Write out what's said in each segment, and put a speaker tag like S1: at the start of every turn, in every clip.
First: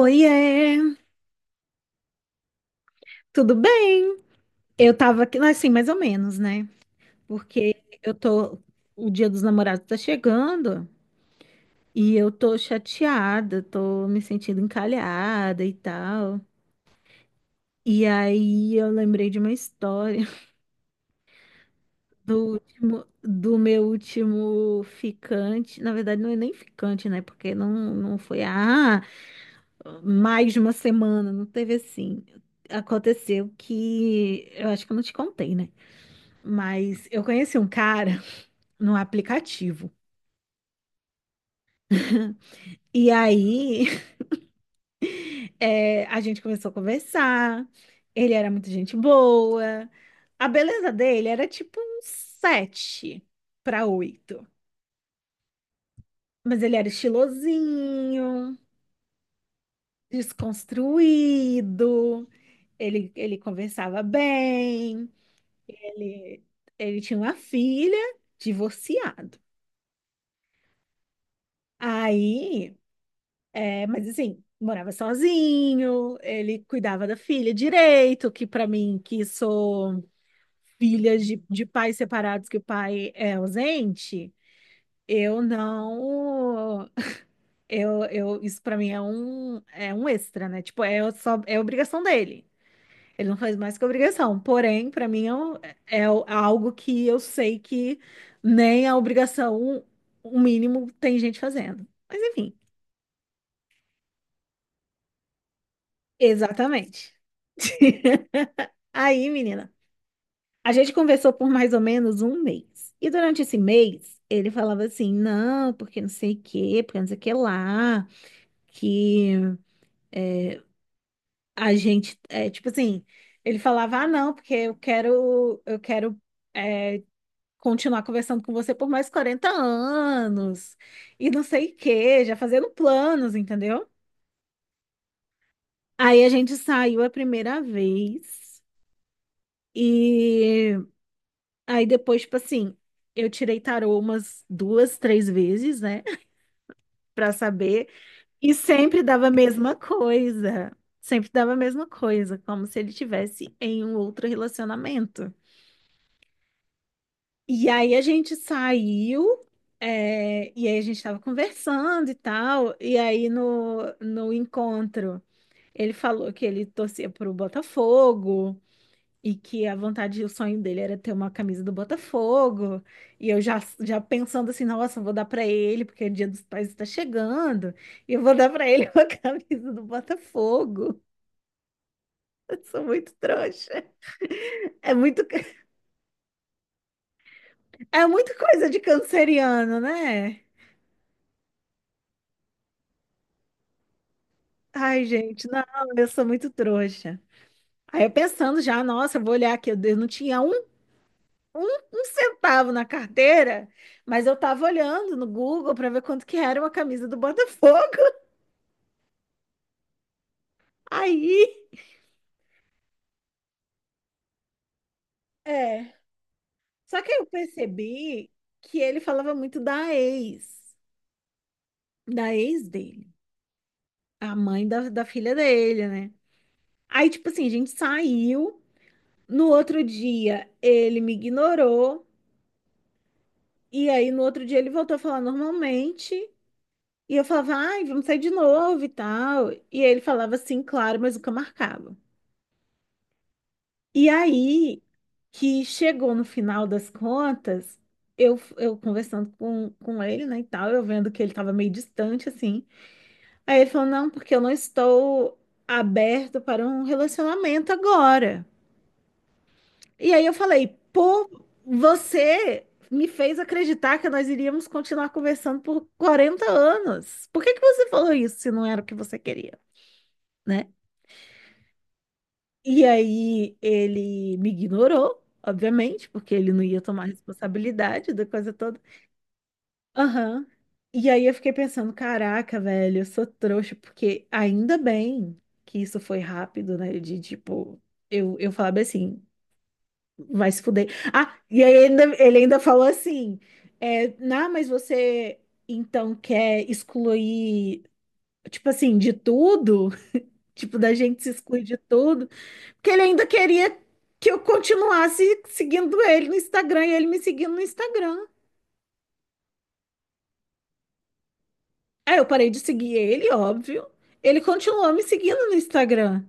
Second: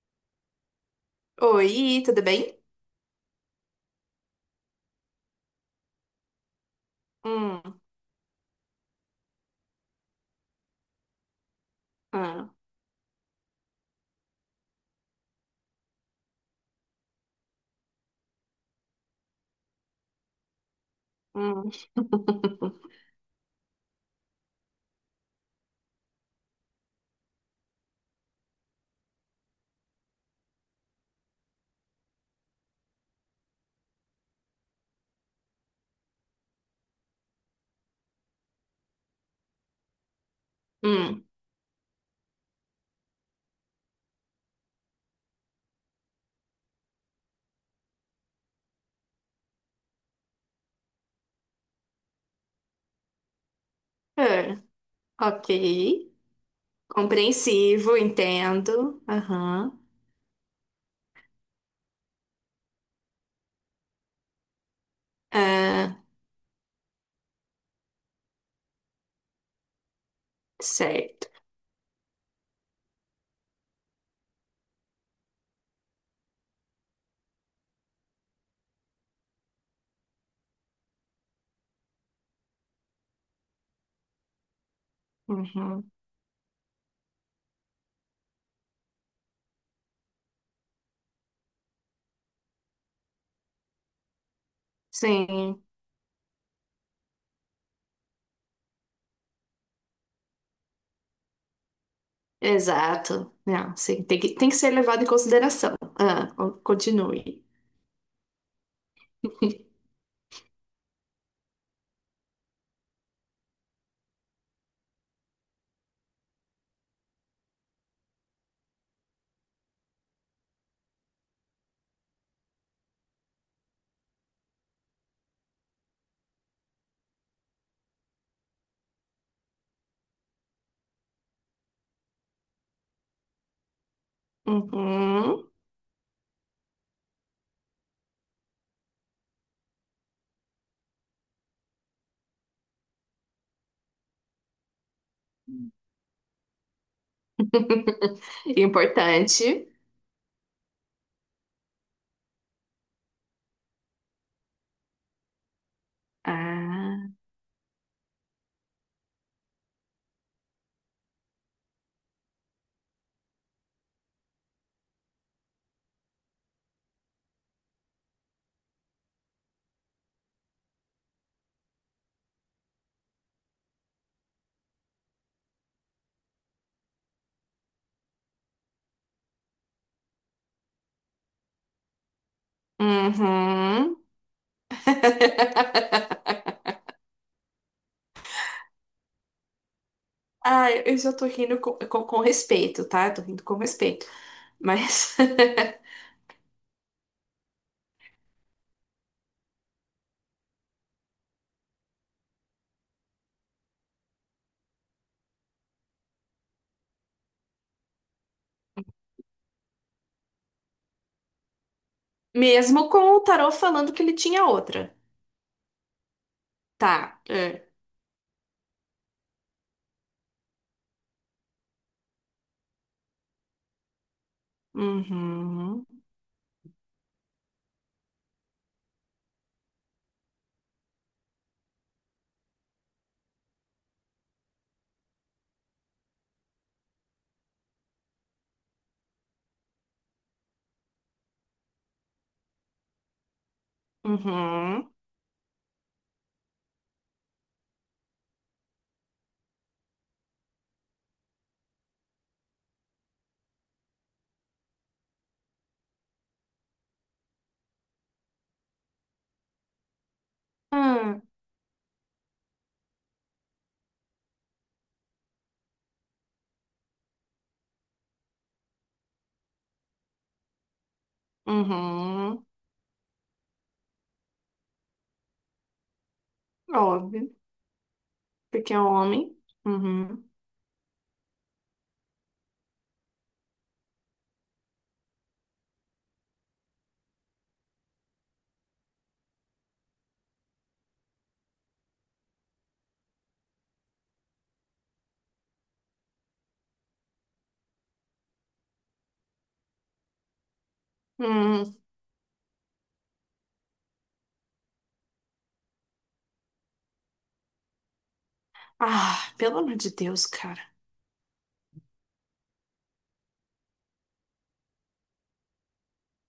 S1: Oiê,
S2: Oi, tudo bem?
S1: tudo bem? Eu tava aqui, assim, mais ou menos, né?
S2: Hum,
S1: Porque eu tô, o Dia dos Namorados tá chegando e eu
S2: ah,
S1: tô chateada, tô me sentindo encalhada e tal. E aí eu lembrei de uma história
S2: hum,
S1: do último, do meu último ficante. Na verdade, não é nem ficante, né? Porque não foi, mais de uma semana, não teve assim. Aconteceu que, eu acho que eu não te contei, né? Mas eu conheci um cara no aplicativo.
S2: hum,
S1: E aí, a gente começou a conversar. Ele era muito gente boa. A beleza dele era tipo um 7 para oito.
S2: ah, ok.
S1: Mas ele era
S2: Compreensivo,
S1: estilosinho,
S2: entendo. Aham.
S1: desconstruído. Ele conversava bem.
S2: Ah,
S1: Ele, ele tinha uma filha, divorciado.
S2: certo.
S1: Aí é, mas assim, morava sozinho, ele cuidava da filha direito, que para mim, que sou filha de pais separados, que o pai é ausente, eu
S2: Uhum.
S1: não. Isso para mim é um extra, né? Tipo, é só, é obrigação dele. Ele não faz mais que obrigação. Porém, para mim é, um-
S2: Sim,
S1: é algo que eu sei que nem a obrigação, o mínimo, tem gente fazendo. Mas enfim,
S2: exato. Não, sim, tem que ser levado em consideração. Ah, con-
S1: exatamente.
S2: continue.
S1: Aí, menina, a gente conversou por mais ou menos um mês. E durante esse mês, ele falava assim: não, porque não sei o quê, porque não sei o que lá, que a gente, é, tipo assim, ele falava: ah, não, porque é, continuar conversando com você por mais 40 anos, e não sei o quê, já fazendo planos, entendeu?
S2: Uhum.
S1: Aí a gente saiu a primeira vez. E aí depois, tipo assim, eu tirei tarô umas duas, três vezes, né? Pra saber. E sempre dava a
S2: Importante.
S1: mesma coisa. Sempre dava a mesma coisa, como se ele tivesse em um outro relacionamento.
S2: Ah,
S1: E aí a gente saiu, é, e aí a gente tava conversando e tal. E aí no encontro, ele falou que ele torcia pro Botafogo. E que a vontade, o sonho dele era ter uma camisa do Botafogo. E eu já pensando assim, nossa, eu vou dar para ele, porque o Dia dos Pais está chegando. E eu vou dar para ele uma camisa do Botafogo. Eu sou muito trouxa.
S2: uhum.
S1: É muito, é muito coisa de canceriano, né?
S2: Ah, eu já tô rindo com respeito, tá? Eu tô rindo com respeito.
S1: Ai,
S2: Mas,
S1: gente, não, eu sou muito trouxa. Aí eu pensando já, nossa, eu vou olhar aqui, eu não tinha um, um centavo na carteira, mas eu tava olhando no Google para ver quanto que era uma camisa do Botafogo. Aí,
S2: mesmo com o tarô falando que ele tinha outra.
S1: é. Só que aí
S2: Tá.
S1: eu
S2: É.
S1: percebi que ele falava muito da ex dele, a mãe da filha
S2: Uhum.
S1: dele, né? Aí, tipo assim, a gente saiu. No outro dia, ele me ignorou. E aí, no outro dia, ele voltou a falar normalmente. E eu falava, ai, vamos sair de novo e tal. E ele falava assim, claro, mas nunca marcava. E aí
S2: Uhum.
S1: que chegou no final das contas, eu conversando com ele, né, e tal, eu vendo que ele estava meio distante, assim. Aí ele falou, não, porque eu não estou aberto para um relacionamento agora. E aí eu falei,
S2: Hum.
S1: pô, você me fez acreditar que nós iríamos continuar conversando por 40 anos. Por que que você falou isso se não era o que você queria, né?
S2: Uhum.
S1: E aí ele me ignorou, obviamente, porque ele não ia tomar
S2: Óbvio.
S1: responsabilidade da coisa
S2: Porque
S1: toda.
S2: é homem. Uhum.
S1: Aham. E aí eu fiquei pensando, caraca, velho, eu sou trouxa, porque ainda bem que isso foi rápido, né? De tipo, eu falava assim, vai se fuder. Ah, e aí ele ainda falou assim, não, mas você então quer excluir, tipo assim, de tudo? Tipo, da gente se excluir
S2: Hum.
S1: de tudo? Porque ele ainda queria que eu continuasse seguindo ele no Instagram e ele me seguindo no Instagram.
S2: Ah, pelo amor de Deus, cara.
S1: Aí eu parei de seguir ele, óbvio. Ele continuou me seguindo no Instagram.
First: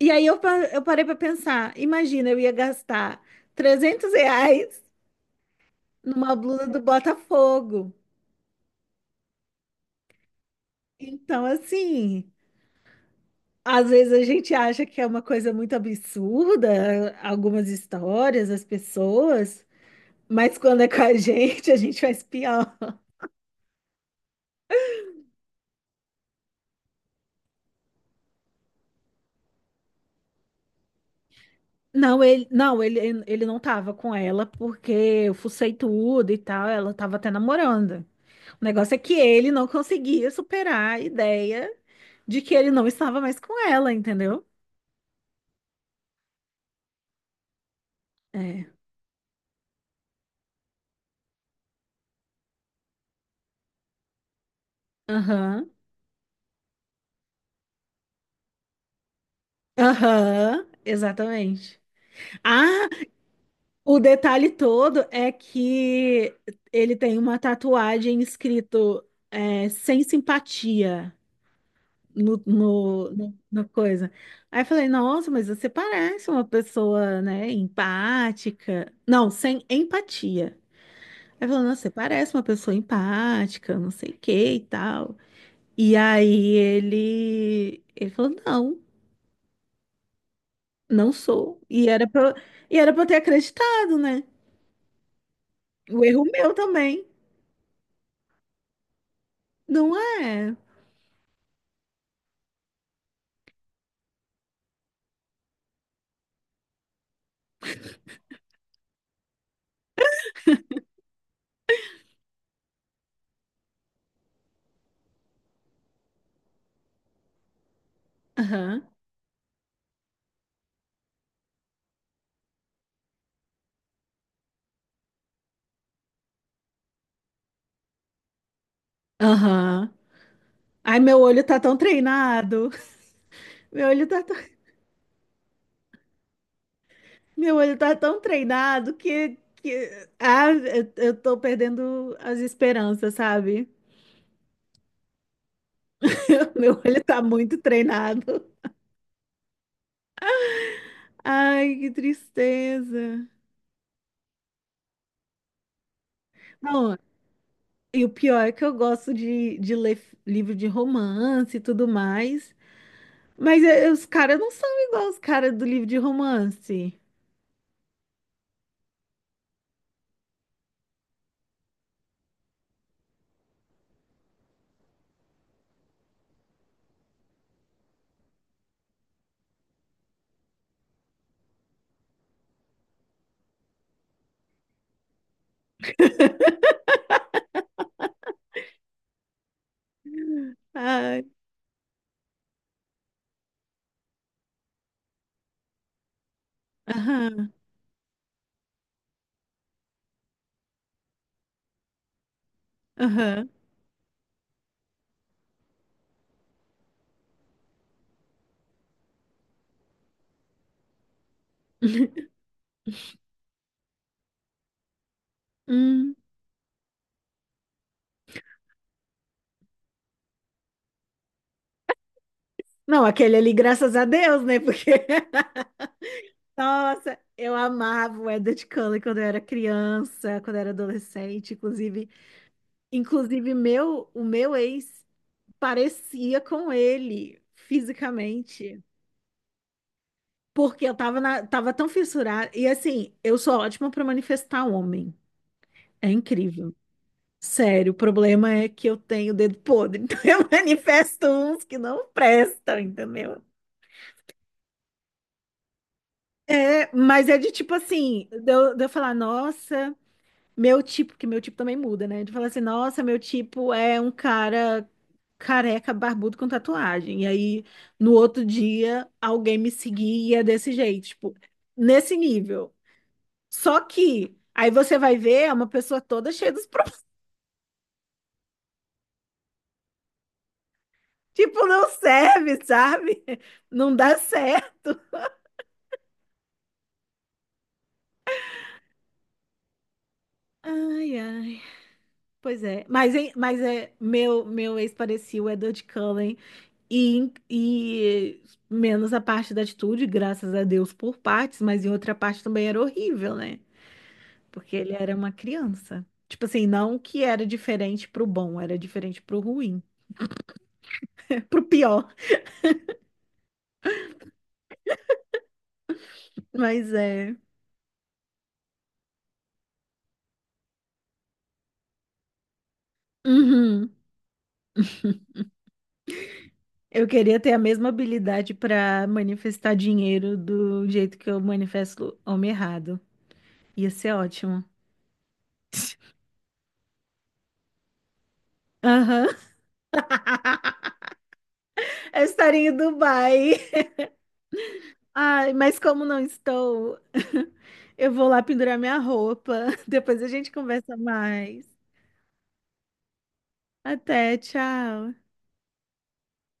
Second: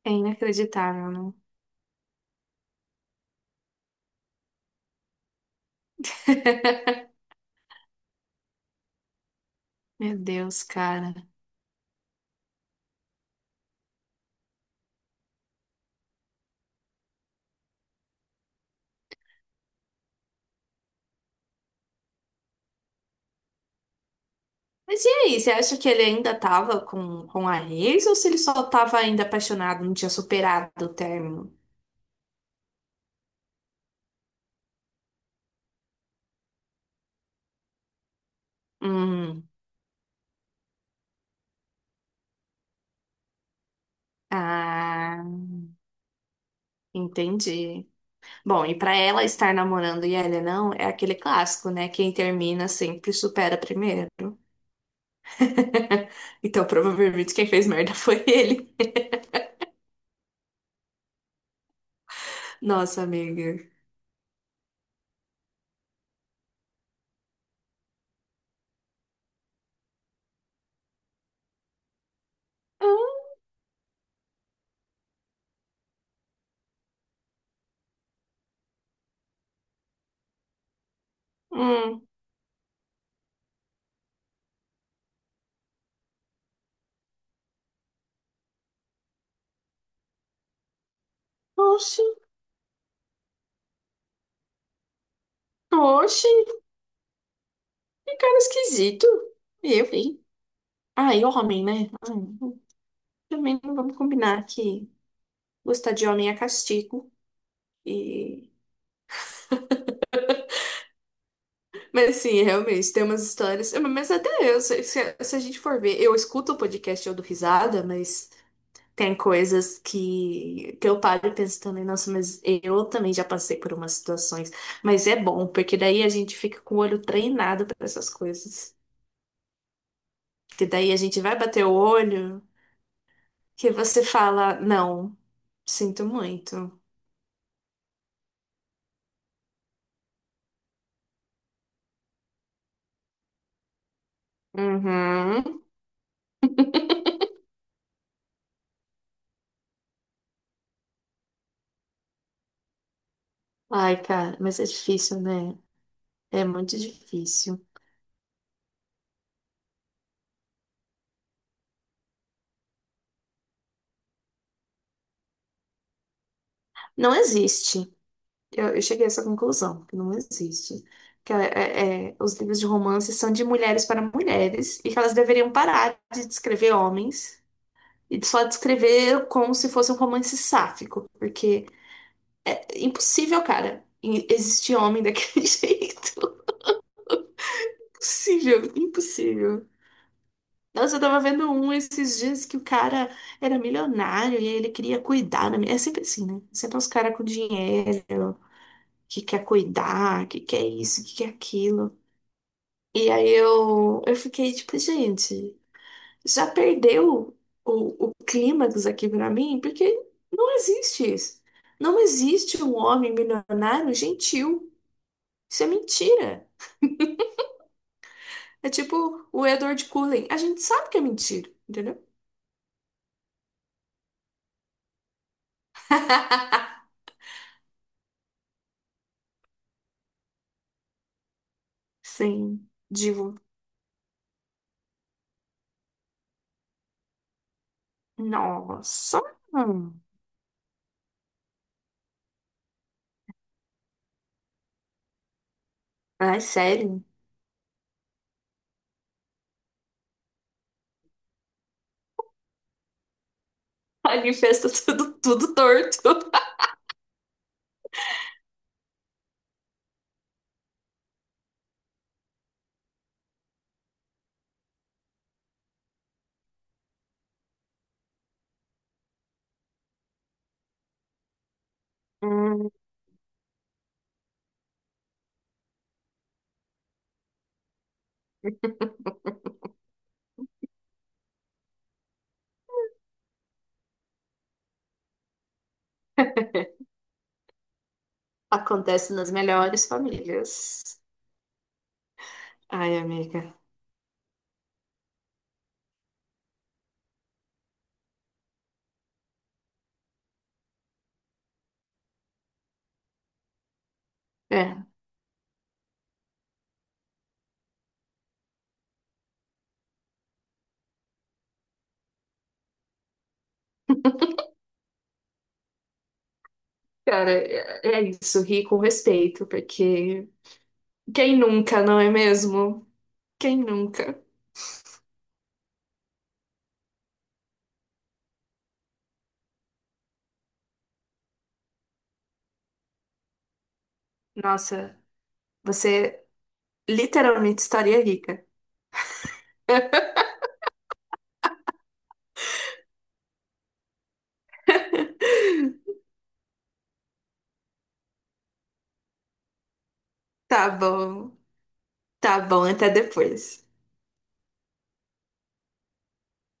S1: E
S2: É
S1: aí eu, eu parei
S2: inacreditável,
S1: para
S2: né?
S1: pensar: imagina, eu ia gastar R$ 300 numa blusa do Botafogo.
S2: Meu Deus, cara.
S1: Então, assim, às vezes a gente acha que é uma coisa muito absurda, algumas histórias, as pessoas, mas quando é com a gente, a gente faz pior.
S2: Mas e aí, você acha que ele ainda tava com a ex, ou se ele só tava ainda apaixonado, não tinha superado o término?
S1: Não, ele não tava com ela porque eu fucei tudo e tal, ela tava até namorando. O negócio é que
S2: Hum,
S1: ele não conseguia superar a ideia de que ele não estava mais com ela, entendeu?
S2: ah, entendi. Bom,
S1: É.
S2: e pra ela estar namorando e ele não, é aquele clássico, né? Quem termina sempre supera primeiro.
S1: Aham.
S2: Então, provavelmente quem fez merda foi ele.
S1: Aham, exatamente. Ah,
S2: Nossa, amiga.
S1: o detalhe todo é que ele tem uma tatuagem escrito sem simpatia.
S2: Hum,
S1: Na coisa. Aí eu falei, nossa, mas você parece uma pessoa, né, empática. Não, sem empatia. Aí falou, nossa, você
S2: hum.
S1: parece uma pessoa empática, não sei o que e tal. E aí ele falou, não, não sou. E
S2: Oxe,
S1: e era pra eu ter acreditado, né? O erro
S2: oxe,
S1: meu também.
S2: que cara esquisito. Eu,
S1: Não
S2: hein?
S1: é?
S2: Ai, homem, né? Ai, também não vamos combinar que gostar de homem é castigo. E... mas sim, é, realmente, tem umas histórias. É, mas até eu, se a gente for ver, eu escuto o podcast, eu dou risada, mas
S1: Aham,
S2: tem coisas que eu paro e penso também, nossa, mas eu também já passei por umas situações. Mas é bom, porque daí a gente fica com o olho treinado para essas coisas.
S1: aham.
S2: Que daí a
S1: Ai, meu
S2: gente vai
S1: olho tá
S2: bater o
S1: tão
S2: olho,
S1: treinado.
S2: que
S1: Meu
S2: você
S1: olho tá
S2: fala, não, sinto muito.
S1: Meu olho tá tão treinado que... Ah, eu tô perdendo as esperanças, sabe?
S2: Uhum.
S1: Meu olho tá muito treinado. Ai, que tristeza.
S2: Ai, cara, mas é difícil, né? É muito
S1: Não,
S2: difícil.
S1: e o pior é que eu gosto de ler livro de romance e tudo mais, mas os caras não são igual os caras do livro de romance.
S2: Não existe. Eu cheguei a essa conclusão, que não existe. Que é, os livros de romance são de mulheres para mulheres, e que elas deveriam parar de descrever homens e só descrever como se fosse um romance sáfico, porque é impossível, cara, em- existir homem daquele jeito. Impossível, impossível. Nossa, eu tava
S1: Ai,
S2: vendo um esses dias que o cara era milionário, e aí ele queria cuidar da minha. É sempre assim, né? Sempre os caras com
S1: aham,
S2: dinheiro, que quer cuidar, que quer isso, que quer aquilo. E aí
S1: aham.
S2: eu fiquei tipo, gente, já perdeu o clímax aqui pra mim, porque não existe isso. Não existe um homem milionário gentil. Isso é
S1: Hum.
S2: mentira. É tipo o Edward Cullen. A gente sabe que é mentira, entendeu?
S1: Não, aquele ali, graças a Deus, né? Porque Nossa, eu amava o Edward Cullen quando eu era criança, quando eu era adolescente, inclusive,
S2: Sim, divo.
S1: o meu ex parecia com ele fisicamente,
S2: Nossa. Hum.
S1: porque eu tava na, tava tão fissurada e assim, eu sou ótima para manifestar homem. É
S2: Ai,
S1: incrível.
S2: sério.
S1: Sério, o problema é que eu tenho dedo podre, então eu manifesto uns que não prestam, entendeu?
S2: Manifesta tudo, tudo torto.
S1: É, mas é de tipo assim, de eu falar, nossa, que meu tipo também muda, né? Tu fala assim, nossa, meu tipo é um cara careca, barbudo com tatuagem. E aí, no outro dia, alguém me seguia desse jeito, tipo, nesse nível. Só que aí você vai ver é uma pessoa toda cheia dos problemas. Tipo, não serve, sabe? Não dá certo.
S2: Hum. Acontece nas melhores famílias.
S1: Ai, ai. Pois é.
S2: Ai,
S1: Mas, hein,
S2: amiga.
S1: meu ex-parecido, o Edward Cullen. E menos a parte da atitude, graças a Deus por partes, mas em outra parte também era horrível, né? Porque
S2: É,
S1: ele era uma criança. Tipo assim, não que era diferente pro bom, era diferente pro ruim, pro pior. Mas
S2: cara,
S1: é.
S2: é é isso. Ri com respeito, porque quem nunca, não é mesmo? Quem
S1: Uhum.
S2: nunca?
S1: Eu queria ter a mesma habilidade pra manifestar dinheiro do jeito que eu manifesto homem errado. Ia ser ótimo.
S2: Nossa, você literalmente estaria rica.
S1: Aham. Eu estaria em Dubai. Ai, mas como não estou, eu vou lá pendurar minha roupa. Depois a gente
S2: Tá
S1: conversa
S2: bom,
S1: mais.
S2: tá bom, até depois.
S1: Até, tchau.